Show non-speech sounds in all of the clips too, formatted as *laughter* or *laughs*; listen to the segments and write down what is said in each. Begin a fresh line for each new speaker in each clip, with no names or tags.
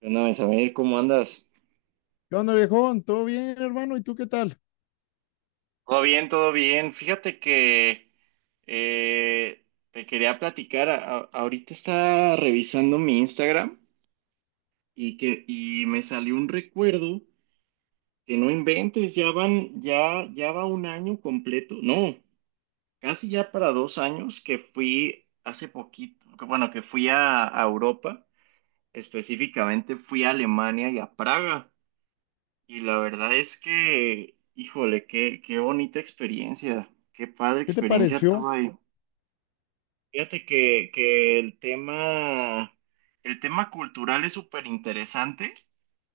Bueno, Isabel, ¿cómo andas?
¿Qué onda, viejón? ¿Todo bien, hermano? ¿Y tú qué tal?
Todo bien, todo bien. Fíjate que te quería platicar. Ahorita estaba revisando mi Instagram y que y me salió un recuerdo que no inventes, ya van, ya va un año completo. No, casi ya para dos años que fui hace poquito, que, bueno, que fui a Europa. Específicamente fui a Alemania y a Praga. Y la verdad es que, híjole, qué bonita experiencia, qué padre
¿Qué te
experiencia
pareció?
tuve ahí. Fíjate que el tema cultural es súper interesante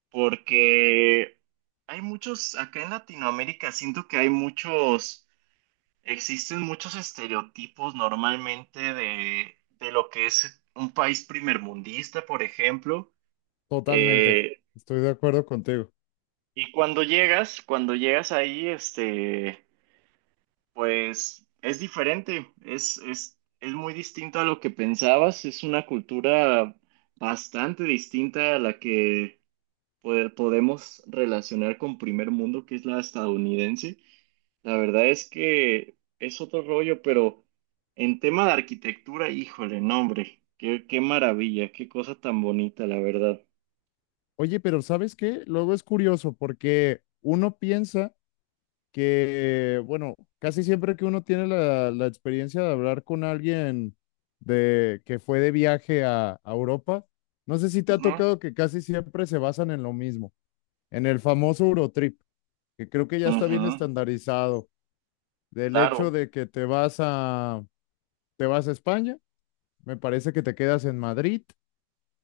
porque acá en Latinoamérica siento que hay muchos, existen muchos estereotipos normalmente de lo que es un país primermundista, por ejemplo.
Totalmente.
Eh,
Estoy de acuerdo contigo.
y cuando llegas ahí, Pues es diferente, es muy distinto a lo que pensabas, es una cultura bastante distinta a la que podemos relacionar con primer mundo, que es la estadounidense. La verdad es que es otro rollo, pero en tema de arquitectura, híjole, no, hombre, qué maravilla, qué cosa tan bonita, la verdad.
Oye, pero ¿sabes qué? Luego es curioso porque uno piensa que, bueno, casi siempre que uno tiene la experiencia de hablar con alguien de que fue de viaje a Europa, no sé si te ha
Ujú,
tocado que casi siempre se basan en lo mismo, en el famoso Eurotrip, que creo que ya está bien
ujú,
estandarizado, del
claro.
hecho de que te vas a España. Me parece que te quedas en Madrid,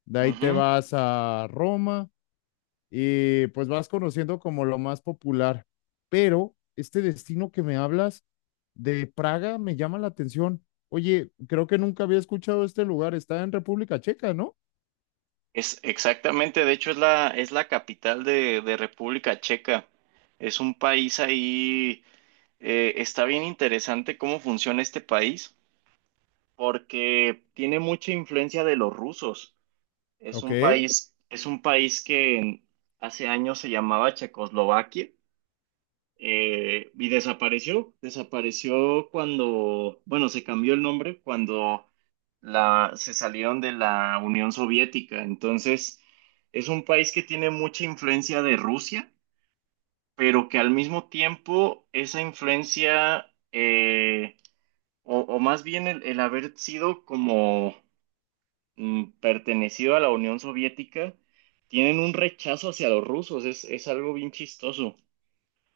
de ahí te vas a Roma y pues vas conociendo como lo más popular. Pero este destino que me hablas de Praga me llama la atención. Oye, creo que nunca había escuchado este lugar. Está en República Checa, ¿no?
Es exactamente, de hecho es es la capital de República Checa. Es un país ahí, está bien interesante cómo funciona este país, porque tiene mucha influencia de los rusos.
Ok.
Es un país hace años se llamaba Checoslovaquia. Y desapareció, desapareció cuando, bueno, se cambió el nombre cuando se salieron de la Unión Soviética. Entonces, es un país que tiene mucha influencia de Rusia, pero que al mismo tiempo esa influencia, o más bien el haber sido como pertenecido a la Unión Soviética, tienen un rechazo hacia los rusos. Es algo bien chistoso.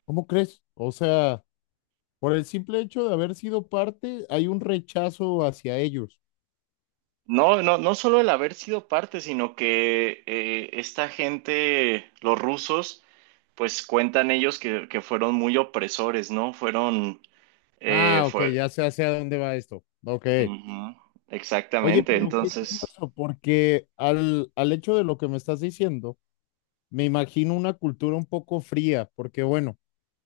¿Cómo crees? O sea, por el simple hecho de haber sido parte, hay un rechazo hacia ellos.
No, no, no solo el haber sido parte, sino que esta gente, los rusos, pues cuentan ellos que fueron muy opresores, ¿no? Fueron,
Ah, ok,
fue,
ya sé hacia dónde va esto. Ok.
ujú,
Oye,
exactamente,
pero qué
entonces,
curioso, porque al hecho de lo que me estás diciendo, me imagino una cultura un poco fría, porque bueno,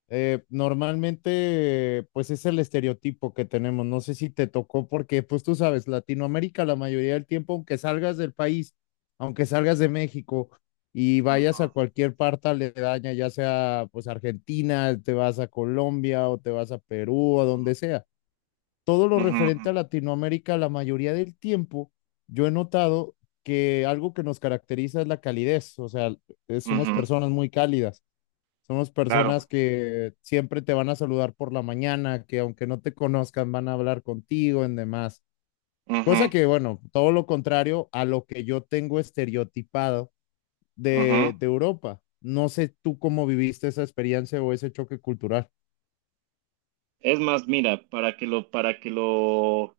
normalmente pues es el estereotipo que tenemos, no sé si te tocó, porque pues tú sabes, Latinoamérica la mayoría del tiempo, aunque salgas del país, aunque salgas de México y
ujú,
vayas a cualquier parte aledaña, ya sea pues Argentina, te vas a Colombia o te vas a Perú o donde sea, todo lo
ujú,
referente a Latinoamérica, la mayoría del tiempo, yo he notado que algo que nos caracteriza es la calidez, o sea,
ujú,
somos
ujú,
personas muy cálidas, somos
claro,
personas que siempre te van a saludar por la mañana, que aunque no te conozcan van a hablar contigo en demás.
ujú,
Cosa que, bueno, todo lo contrario a lo que yo tengo estereotipado
ujú.
de Europa. No sé tú cómo viviste esa experiencia o ese choque cultural.
Es más, mira,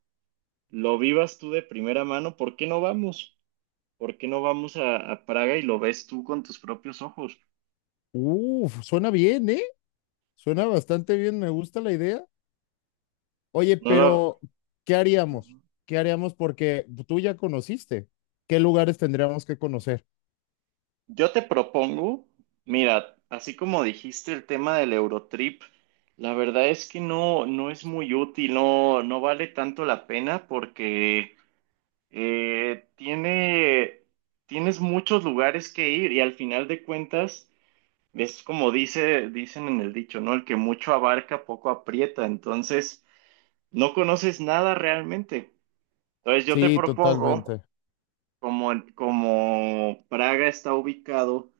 lo vivas tú de primera mano, ¿por qué no vamos? ¿Por qué no vamos a Praga y lo ves tú con tus propios ojos?
Uf, suena bien, ¿eh? Suena bastante bien, me gusta la idea. Oye,
No lo...
pero ¿qué haríamos?
Ujú.
¿Qué haríamos? Porque tú ya conociste. ¿Qué lugares tendríamos que conocer?
Yo te propongo, mira, así como dijiste el tema del Eurotrip, la verdad es que no, no es muy útil, no, no vale tanto la pena porque tiene, tienes muchos lugares que ir y al final de cuentas es como dice, dicen en el dicho, ¿no? El que mucho abarca, poco aprieta, entonces no conoces nada realmente. Entonces yo te
Sí,
propongo,
totalmente.
como Praga está ubicado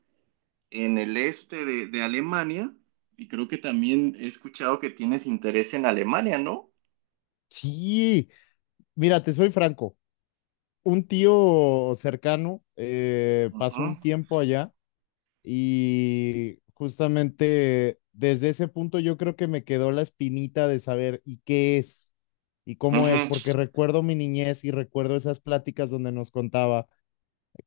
en el este de Alemania y creo que también he escuchado que tienes interés en Alemania, ¿no?
Sí, mira, te soy franco. Un tío cercano pasó
Ujú,
un tiempo allá y justamente desde ese punto yo creo que me quedó la espinita de saber y qué es y cómo
ujú,
es, porque recuerdo mi niñez y recuerdo esas pláticas donde nos contaba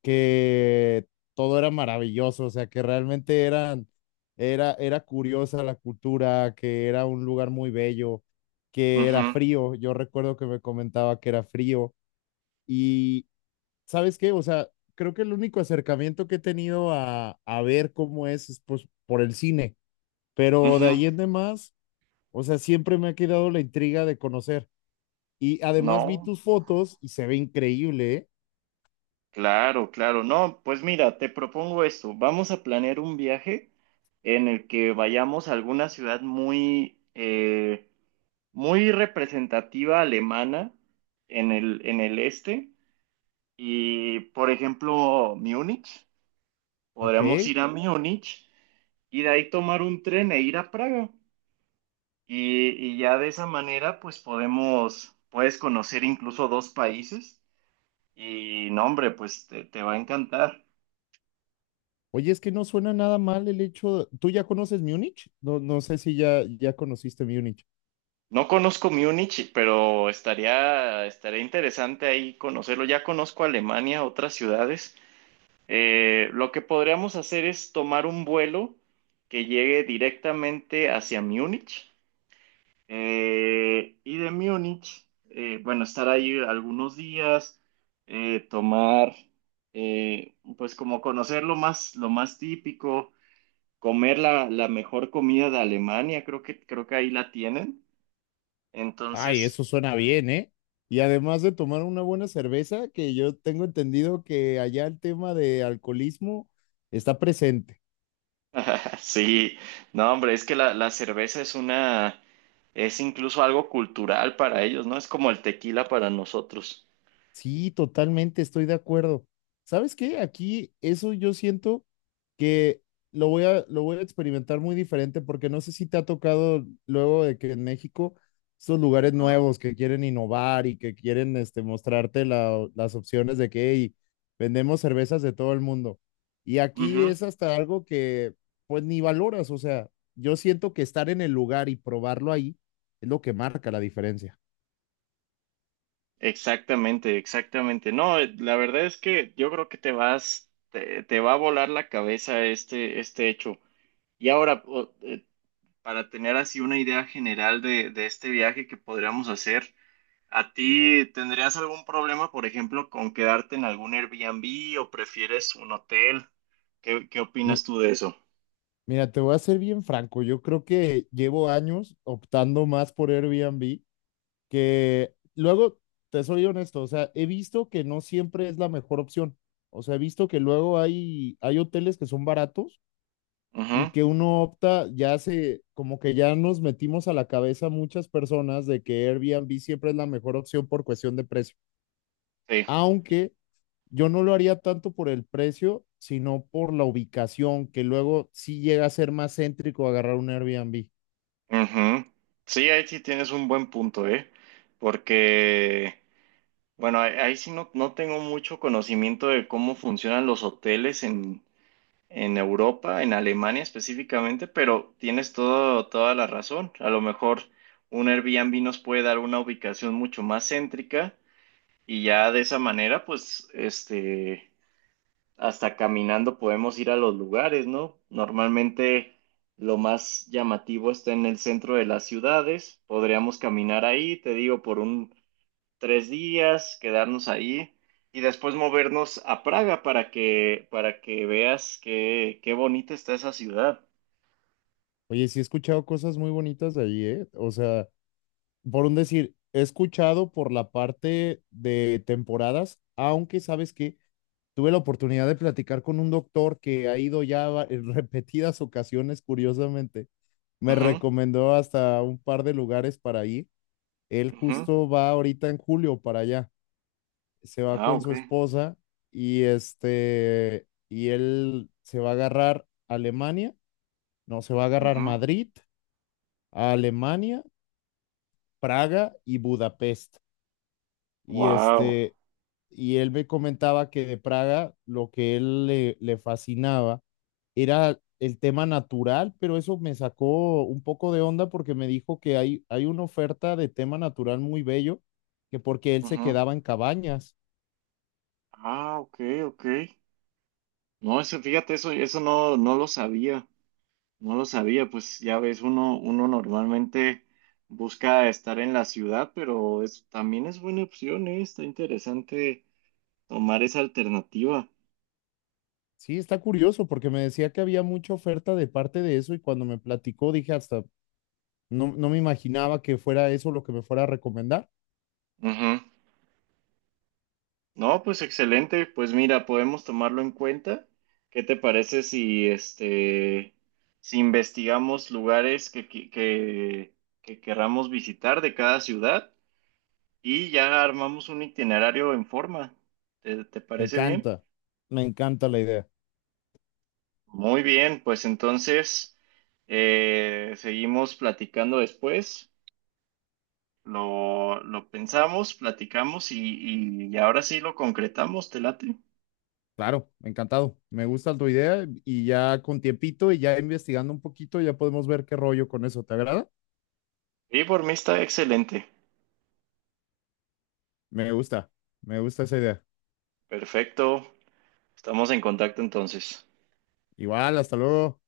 que todo era maravilloso, o sea, que realmente eran, era, era curiosa la cultura, que era un lugar muy bello, que era
ujú,
frío. Yo recuerdo que me comentaba que era frío. Y, ¿sabes qué? O sea, creo que el único acercamiento que he tenido a ver cómo es pues, por el cine, pero de
ujú.
ahí en demás, o sea, siempre me ha quedado la intriga de conocer. Y además vi
No,
tus fotos y se ve increíble, ¿eh?
claro, claro. No, pues mira, te propongo esto. Vamos a planear un viaje en el que vayamos a alguna ciudad muy, muy representativa alemana en el este. Y, por ejemplo, Múnich.
¿Ok?
Podríamos ir a Múnich y de ahí tomar un tren e ir a Praga. Y ya de esa manera, pues podemos, puedes conocer incluso dos países y no, hombre, pues te va a encantar.
Oye, es que no suena nada mal el hecho. ¿Tú ya conoces Múnich? No, no sé si ya conociste Múnich.
No conozco Múnich, pero estaría, estaría interesante ahí conocerlo. Ya conozco Alemania, otras ciudades. Lo que podríamos hacer es tomar un vuelo que llegue directamente hacia Múnich. Y de Múnich, bueno, estar ahí algunos días, eh, tomar, pues como conocer lo más típico, comer la mejor comida de Alemania, creo creo que ahí la tienen.
Ay,
Entonces,
eso suena bien, ¿eh? Y además de tomar una buena cerveza, que yo tengo entendido que allá el tema de alcoholismo está presente.
*laughs* sí, no, hombre, es que la cerveza es una, es incluso algo cultural para ellos, ¿no? Es como el tequila para nosotros.
Sí, totalmente, estoy de acuerdo. ¿Sabes qué? Aquí eso yo siento que lo voy a experimentar muy diferente porque no sé si te ha tocado luego de que en México estos lugares
Ajá.
nuevos que quieren innovar y que quieren este, mostrarte las opciones de que "Hey, vendemos cervezas de todo el mundo". Y aquí
Ujú.
es hasta algo que pues ni valoras, o sea, yo siento que estar en el lugar y probarlo ahí es lo que marca la diferencia.
Exactamente, exactamente. No, la verdad es que yo creo que te vas, te va a volar la cabeza este, este hecho. Y ahora, para tener así una idea general de este viaje que podríamos hacer, ¿a ti tendrías algún problema, por ejemplo, con quedarte en algún Airbnb o prefieres un hotel? ¿¿Qué qué
Mi-
opinas tú de eso?
Mira, te voy a ser bien franco. Yo creo que llevo años optando más por Airbnb que luego, te soy honesto, o sea, he visto que no siempre es la mejor opción. O sea, he visto que luego hay, hay hoteles que son baratos
Ujú,
y que uno opta, ya se, como que ya nos metimos a la cabeza muchas personas de que Airbnb siempre es la mejor opción por cuestión de precio.
sí,
Aunque yo no lo haría tanto por el precio, sino por la ubicación, que luego sí llega a ser más céntrico agarrar un Airbnb.
ujú. Sí, ahí sí tienes un buen punto, ¿eh? Porque... Bueno, ahí, ahí sí no, no tengo mucho conocimiento de cómo funcionan los hoteles en Europa, en Alemania específicamente, pero tienes todo, toda la razón. A lo mejor un Airbnb nos puede dar una ubicación mucho más céntrica y ya de esa manera, pues, hasta caminando podemos ir a los lugares, ¿no? Normalmente lo más llamativo está en el centro de las ciudades. Podríamos caminar ahí, te digo, por un tres días, quedarnos ahí y después movernos a Praga para que veas qué bonita está esa ciudad.
Oye, sí he escuchado cosas muy bonitas de ahí, ¿eh? O sea, por un decir, he escuchado por la parte de temporadas, aunque sabes que tuve la oportunidad de platicar con un doctor que ha ido *laughs* en repetidas ocasiones, curiosamente. Me
Ujú,
recomendó hasta un par de lugares para ir. Él
ujú.
justo va ahorita en julio para allá. Se va
Ah,
con
ok.
su esposa y este, y él se va a agarrar Alemania, no, se va a agarrar Madrid, a Alemania, Praga y Budapest. Y
Wow.
este, y él me comentaba que de Praga lo que él le, le fascinaba era el tema natural, pero eso me sacó un poco de onda porque me dijo que hay una oferta de tema natural muy bello, que porque él se quedaba en cabañas.
Ah, ok, ok. No, eso, fíjate, eso no, no lo sabía. No lo sabía, pues ya ves, uno, uno normalmente busca estar en la ciudad, pero es, también es buena opción, ¿eh? Está interesante tomar esa alternativa.
Sí, está curioso porque me decía que había mucha oferta de parte de eso y cuando me platicó dije hasta, no, no me imaginaba que fuera eso lo que me fuera a recomendar.
Ujú. No, pues excelente. Pues mira, podemos tomarlo en cuenta. ¿Qué te parece si si investigamos lugares que querramos visitar de cada ciudad y ya armamos un itinerario en forma? ¿Te, te
Me
parece bien?
encanta, me encanta la idea.
Muy bien, pues entonces seguimos platicando después. Lo pensamos, platicamos y, y ahora sí lo concretamos, ¿te late?
Claro, encantado. Me gusta tu idea y ya con tiempito y ya investigando un poquito ya podemos ver qué rollo con eso. ¿Te agrada?
Y por mí está excelente.
Me gusta, me gusta esa idea.
Perfecto. Estamos en contacto entonces.
Igual, hasta luego.